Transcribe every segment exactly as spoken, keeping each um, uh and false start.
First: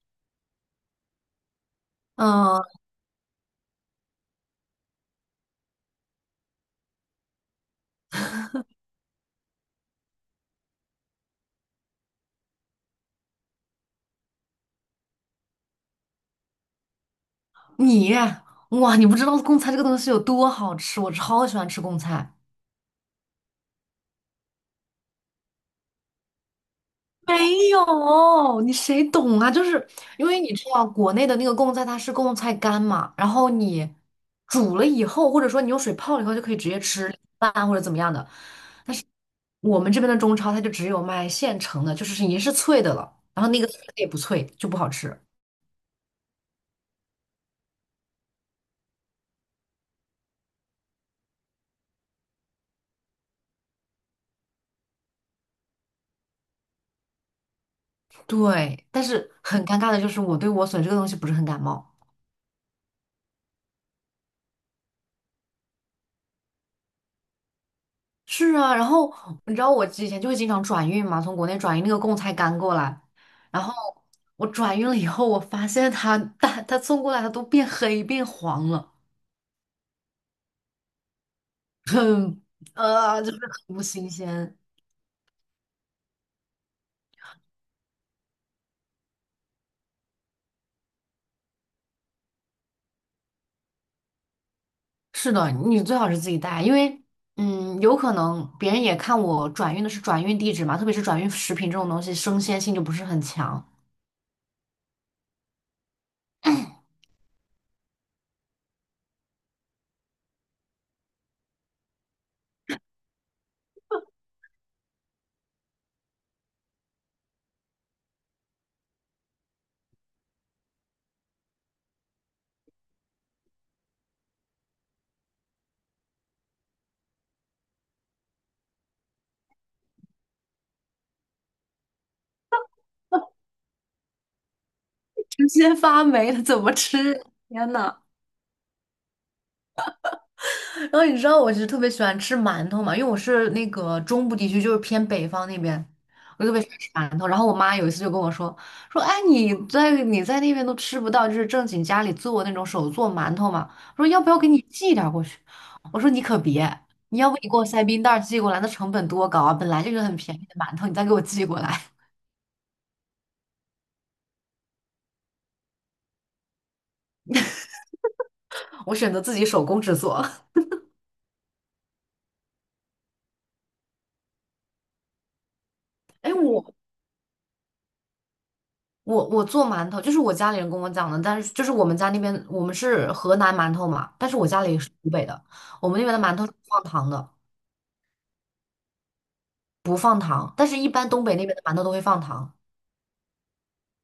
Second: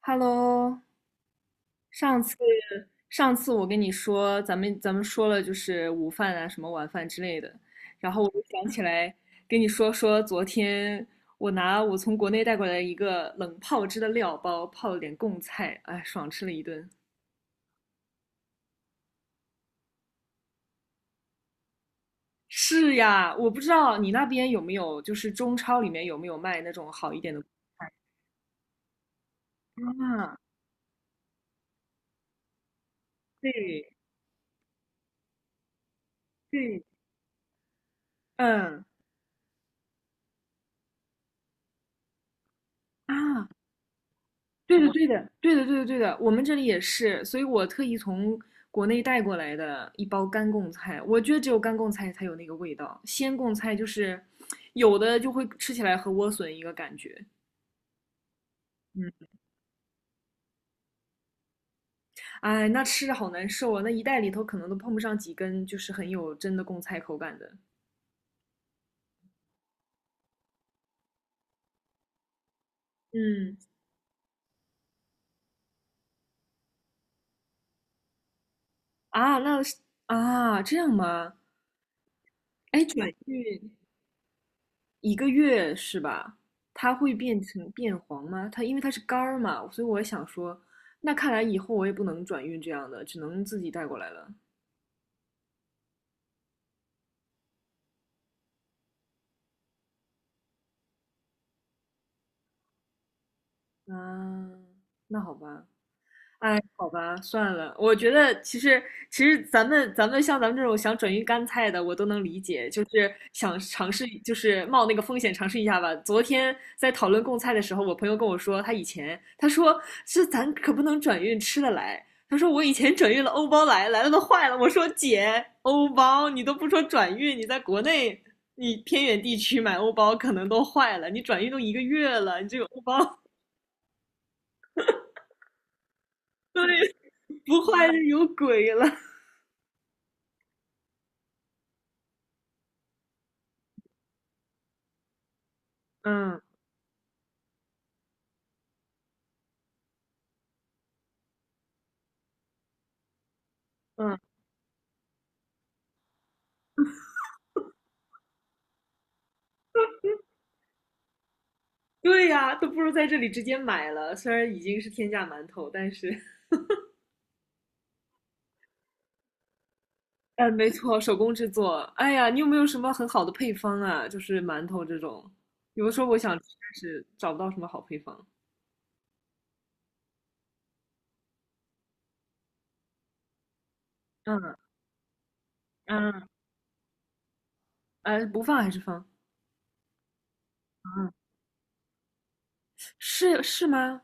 Hello，上次嗯，上次我跟你说，咱们咱们说了就是午饭啊，什么晚饭之类的，然后我就想起来跟你说说，昨天我拿我从国内带过来一个冷泡汁的料包，泡了点贡菜，哎，爽吃了一顿。你哇，你不知道贡菜这个东西有多好吃，我超喜欢吃贡菜。是呀，我不知道你那边有没有，就是中超里面有没有卖那种好一点的贡没菜有，你谁懂啊？就是因啊？为你知道国内的那个贡菜，它是贡菜干嘛，然后对你煮了以后，或者说你用水泡了以后，就可以直接对，吃饭或者怎么样的。嗯我们这边的中超它就只有卖现成的，就是已经是脆的了，然啊，后那个脆的也不脆，就不对的，好对吃。的，对的，对的，对的，我们这里也是，所以我特意从国内带过来的一包干贡菜，我觉得只有干贡菜才有那个味道，鲜贡菜就是有的就会吃起来和莴笋一个感觉，对，但嗯，是很尴尬的就是我对莴笋这个东西不是很感冒。哎，那吃着好难受啊，那一袋里头可能都碰不上几根，就是很有真的贡菜口感的，是啊，然后你知道我之前就会经常转运嘛，从国内转运那个贡菜干过来，嗯，然后我转运了以后，我发现它它它送过来它都变黑变黄了，啊，那是啊，这样吗？很哎，转呃就是运很不新鲜。一个月是吧？它会变成变黄吗？它因为它是干儿嘛，所以我想说，那看来以后我也不能转运这样的，只能自己带过来了。是的，你最好是自己带，因为嗯，有可能别人也看我转运的是转运地址嘛，特别是转运食品这种东西，生鲜性就不是很强，啊，那好吧，哎，好吧，算了。我觉得其实其实咱们咱们像咱们这种想转运干菜的，我都能理解，就是想尝试，就是冒那个风险尝试一下吧。昨天在讨论贡菜的时候，我朋友跟我说，他以前他说这咱可不能转运吃的来，他说我以前转运了欧包来，来了都坏了。我说姐，欧包你都不说转运，你在国内你偏远地区买欧包可能都坏了，你转运都一个月了，你这个欧包 直接发霉了 怎么对吃？不天坏就呐！有鬼了。然后你知道我其实特别喜欢吃馒头嘛，因为我是那个中部地区，就是偏北方那边，嗯我特别喜欢吃馒头。然后我妈有一次就跟我说说，哎，你在你在那边都吃不到，就是正经家里做那种手做馒头嘛。我说嗯，要不要给你寄点儿过去？我说你可别，你要不你给我塞冰袋儿寄过来，那成本多高啊！本来就是很便宜的馒头，你再给我寄过来，对呀，都不如在这里直接买了。虽然已经是天价馒头，但是，我选择自己手工制作。嗯，没错，手工制作。哎呀，你有没有什么很好的配方啊？就是馒头这种，有的时候我哎，想吃，但我是找不到什么好配方。我我做馒头，就是我家里人跟我讲的，但是就是我们家那边我们是河南馒头嘛，但是我嗯家里是湖北的，我们那边嗯，的馒头是不放糖的，呃，不放还是放？不放糖，但是一般嗯，东北那边的馒头都会放糖，是是吗？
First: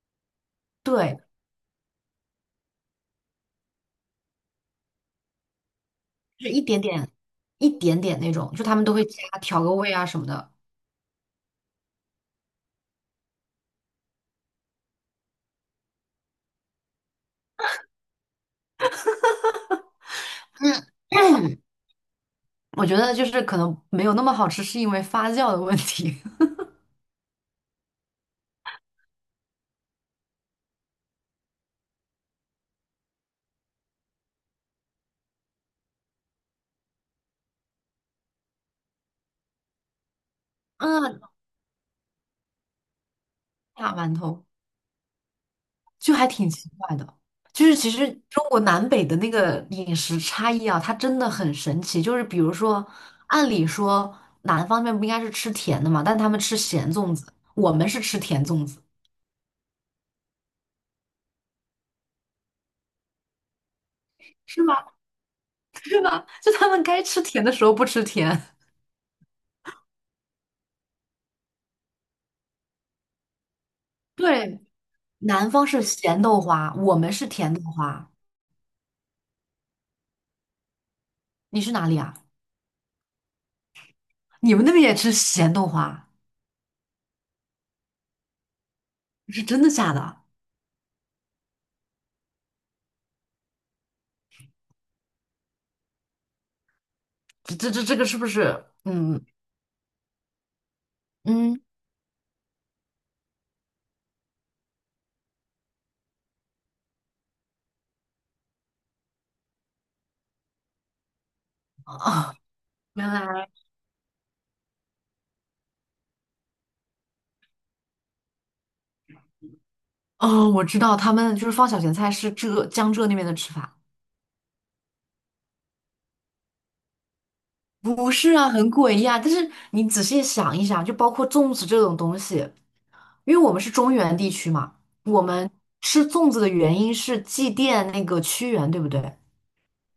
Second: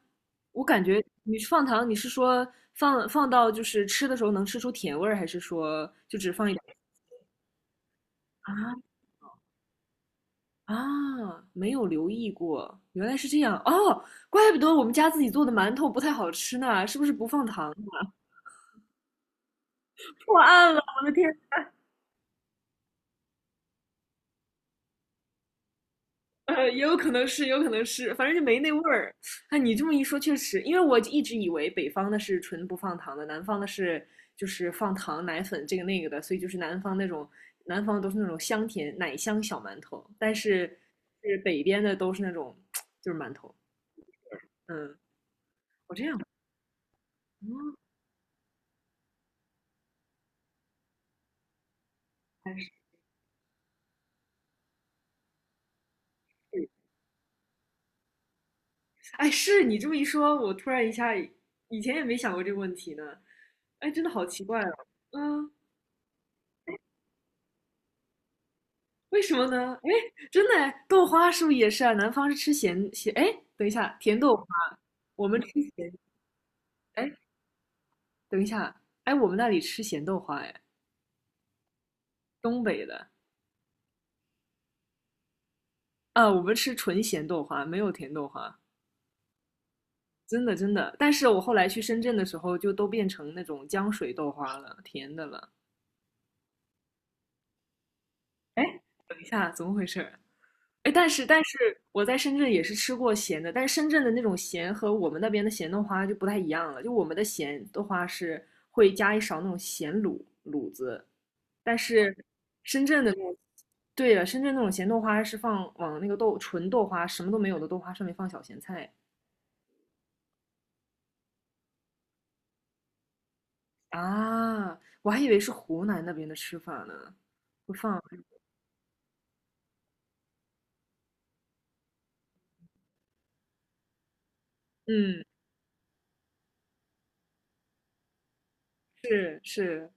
我感觉对，你放糖，你是说放放到就是吃的时候能吃出甜味儿，还是说就只就放是一一点？点点一点点那啊种，就他们都会加调个味啊什么的。啊，没有留意过，原来是这样哦，怪不得我们家自己做的馒头不太好吃呢，是不是不放糖啊破案了，我的天 我觉得就是可能没有那么好吃，是因为发酵的问题。呃，也有可能是，也有可能是，反正就没那味儿。哎，你这么一说，确实，因为我一直以为北方的是纯不放糖的，南方的是就是放糖、奶粉这个那个的，所以就是南方那种，南方都是那种香甜奶香小馒头，但是嗯，是北边的都是那种就是馒头。大馒头。嗯，我这就样，还挺奇怪的。就嗯，是其实中国南北的那个饮食差异啊，它真的很神奇。就是比如还是。说，按理说南方面不应该是吃甜的嘛，但他们吃咸粽子，我们是吃甜粽子，哎，是你这么一说，我突然一下以前也没想过这个问题呢。哎，真的好奇怪是哦。吗？嗯，是吗？就他们该吃甜的时候不吃甜。为什么呢？哎，真的哎，豆花是不是也是啊？南方是吃咸咸，哎，等一下，甜豆花，对，我们吃南方是咸，咸豆花，我们哎，是甜豆花。等一下，哎，我们那里吃咸豆花，哎，你是哪里啊？东北的你们那边也吃咸豆花？啊，我们吃纯咸豆花，没有甜豆花，是真的假的？真的真的。但是我后来去深圳的时候，就都变成那种浆水豆花了，甜的了。这这这这个是不是？哎，等一嗯下，怎么回事？哎，但是但嗯是我在深圳也是吃过咸的，但是深圳的那种咸和我们那边的咸豆花就不太一样了。就我们的咸豆花是会加一勺那种咸卤卤子，但是啊，深圳原的那种，来。对了，深圳那种咸豆花是放往那个豆纯豆花什么都没有的豆花上面放小咸菜哦，我知道他们就是放小咸菜是浙江浙那边的吃法，啊，我还以为是湖南那边的吃法呢，会放，不是啊，很诡异啊。但是你仔细想一想，就包括粽子这种东西，因为我们是中原地区嘛，我嗯，们吃粽子的原因是祭奠那个屈原，对不对？是是，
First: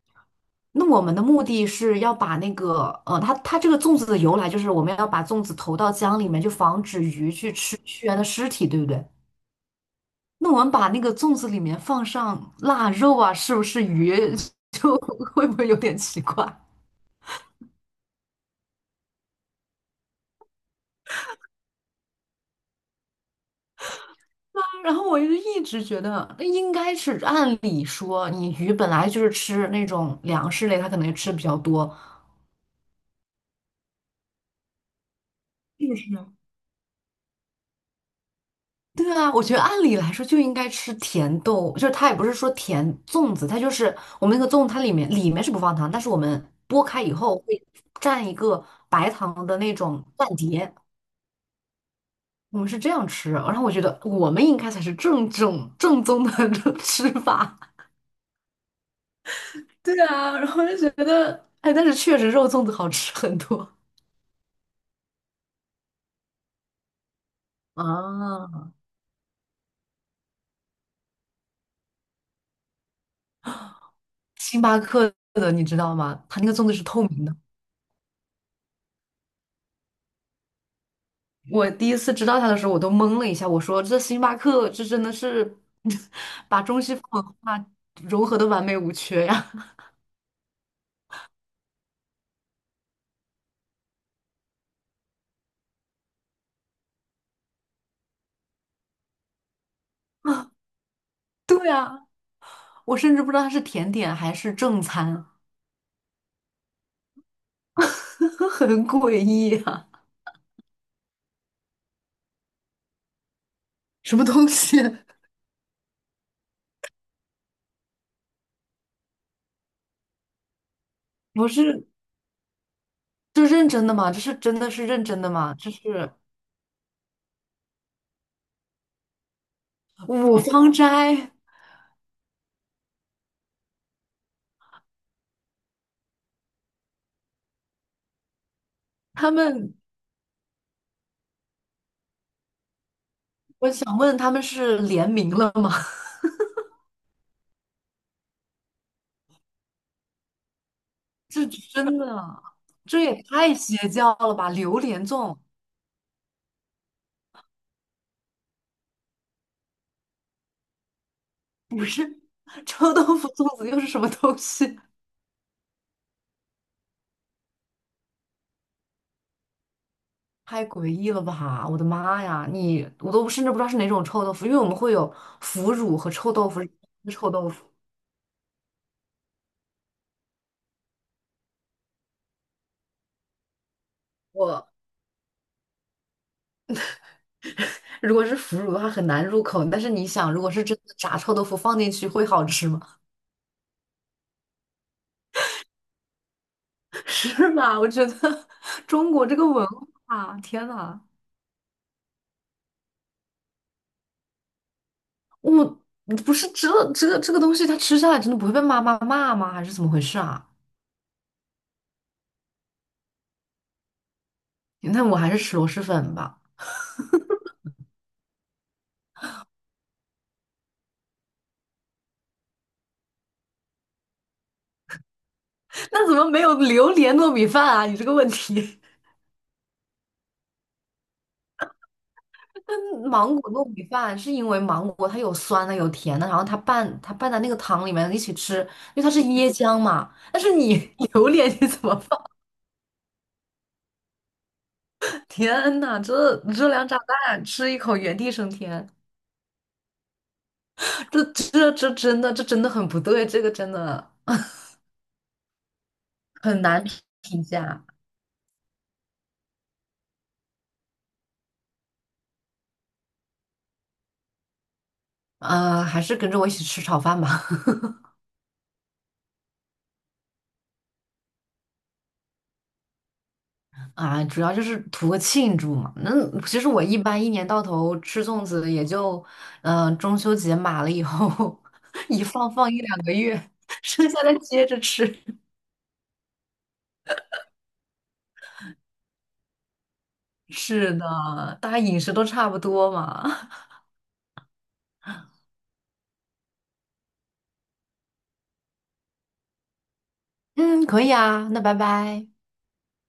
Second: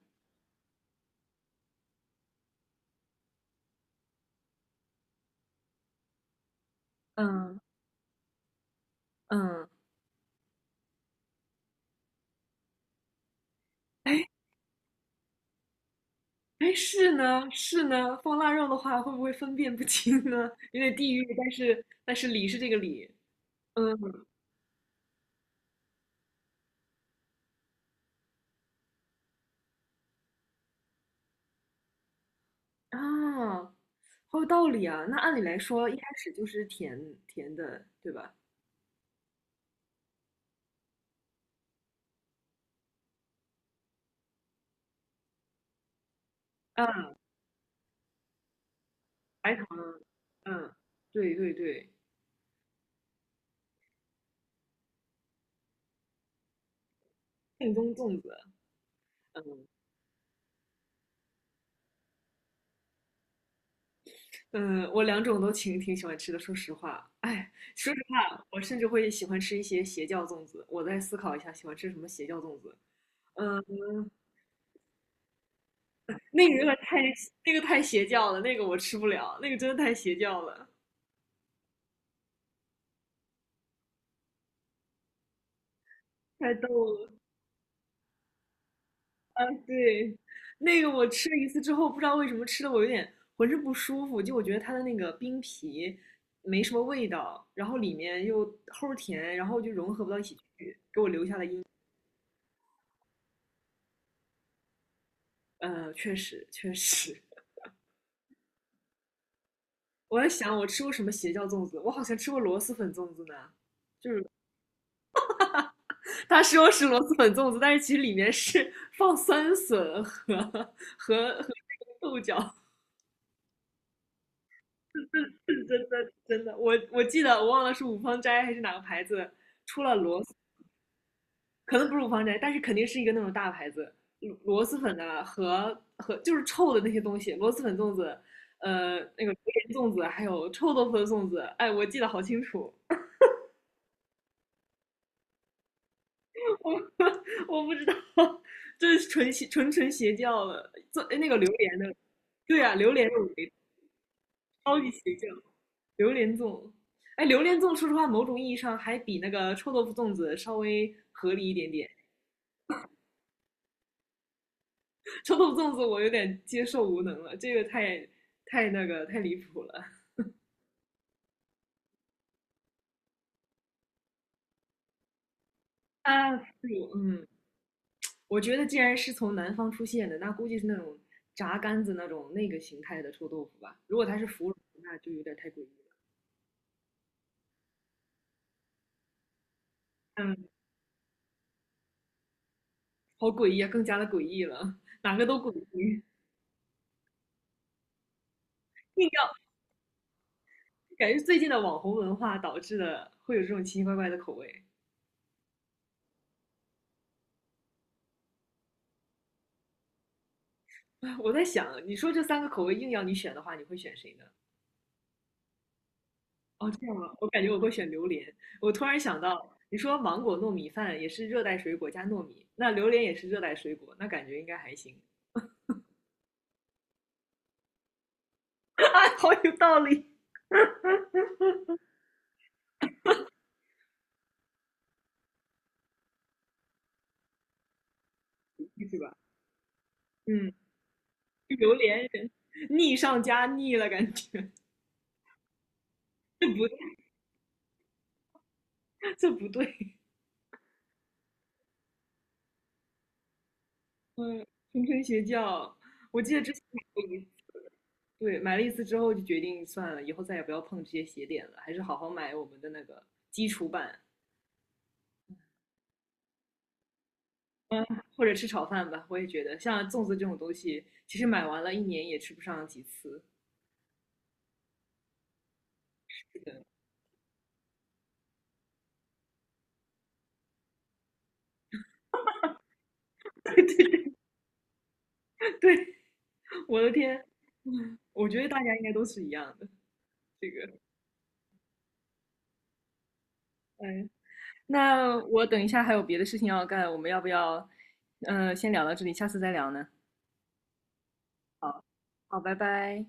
那我们的目的是要把那个，呃，它它这个粽子的由来就是我们要把粽子投到江里面，就防止鱼去嗯吃屈原的尸体，对不对？嗯，那我们把那个粽子里面放上腊肉啊，是不是鱼 哎 就会不会有点奇怪？哎，是呢，是呢，放腊肉的话，会不会分辨不清呢？有点地域，但是但是理是这个理，嗯然后我就一直觉得，那应该是按理说，你鱼本来就是吃那种粮食类，它可能吃比较多。啊，好有道理啊。那按理来是说，一不开是始呢？就是甜甜的，对吧？对啊，我觉得按理来说就应该吃甜豆，就是它也不是说甜粽子，它就是我们那个粽，它里面里面是不放糖，但是我们剥开嗯，以后会蘸一个白糖白的糖，那种蘸嗯，碟，对对对，我们是这样吃。然后我觉得我们应该才是正正正宗的 吃法。正宗粽子，嗯对啊，然后就觉得，哎，但是确实肉粽子好吃很多。嗯，我两种都挺挺喜欢吃的，说实话，哎，说实话，我啊，甚至会喜欢吃一些邪教粽子。我再思考一下，喜欢吃什么邪教粽子。嗯。星巴克的你知道吗？它那那个粽子个是太透明的。那个太邪教了，那个我吃不了，那个真的太邪教了，我第一次知道它的时候，我都懵了一下，我说这星巴克这真的是 太把逗中西方了。文化融合的完美无缺呀！对，那个我吃了一次之后，不知道为什么吃的我有点浑身不舒服，就我觉得它的那个冰皮没什么味道，然后里面又齁甜，然后就融合不到一起去。我甚至不知道它是甜点还是正餐，呃，确实确实，很诡异啊！我在想我吃过什么邪教粽子，我好像吃过螺蛳粉粽子呢，就什是么东西？他说是螺蛳粉粽子，但是其实里面是放酸笋和 和和不是，豆角。这认真的吗？这是真的是认真的吗？这真是的真的，我我记得我忘了是五芳斋还是哪个牌子出了螺蛳五芳斋，可能不是五芳斋，但是肯定是一个那种大牌子，螺螺蛳粉的和和就是臭的那些东西，螺蛳粉粽子，呃，那个他榴莲们，粽子，还有臭豆腐的粽子，哎，我记得好清楚，我想问他们是联名了吗？我我不知道，这是纯邪纯纯邪教了，做哎那个这榴莲的，真的，对啊，榴这莲的也围太邪教了吧！超榴级莲邪教，粽榴莲粽，哎，榴莲粽说实话，某种意义上还比那个臭豆腐粽子稍微合理一点不点。是臭豆腐粽子又是什么东西？臭豆腐粽子我有点接受无能了，这个太太那个太离谱了太诡异了吧！我的妈呀，你我都甚至不知道是哪种臭豆腐，因为我们会有腐乳和臭啊！腐豆腐。乳，嗯，臭豆腐，我觉得既然是从南方出现的，那估计是那种炸干子那种那个形态的臭豆腐吧。如果它是腐乳，我那就有点太诡异了。如果是腐乳的话很难入口，但是你想，如嗯，果是真的炸臭豆腐放进去会好吃吗？好诡异啊，更加的诡异了，哪个都诡异，是吧？我觉得 硬中国要这个文化，天呐！感觉最近的网红文化导致的会有这种奇奇怪怪的口味。我不是这这个这个东西，它吃下来真的不会被妈妈骂吗？还是怎么回事啊？我在想，你说这三个口味硬要你选的话，你会选谁呢？那我还是吃螺蛳粉吧。哦，这样啊，我感觉我会选榴莲。我突然想到，你说芒果糯米饭也是热带水果加糯米，那榴莲也是热带水果，那感觉应该还行。那怎么没有榴莲糯米饭啊？你这个问题，啊，好有道理，那芒果糯米饭是因为芒果它有酸的有甜的，然后它拌它拌在那个汤里面一起吃，是因为它吧？是椰浆嘛。但嗯，是你 榴莲你榴怎么莲放？腻上加腻了，感觉 天呐，这这不热量炸弹吃一口原地升天，这不对。这这这真的这真的很不对，这个真的嗯，谆谆学教，我记得之前很买难过一次，评价。对买了一次之后就决定算了，以后再也不要碰这些鞋点了，还是好好买我们的那个基础版。呃，还是跟着我一起吃炒饭吧。嗯，或者吃炒饭吧，我也觉得像粽子这种东西，其实买完了一年也吃不上几次。啊，主要就是图个庆祝嘛。这那其个 实我一般一年到头吃粽子，也就嗯、呃中秋节码了以后，一放放一两个月，剩下的接着吃。对，我的天，我觉得大家应该都是一样的。这个，是的，大家饮食都差不多嘛。嗯，那我等一下还有别的事情要干，我们要不要，嗯、呃先聊到这里，下次再聊呢？嗯，可以啊，那拜拜。好，拜拜。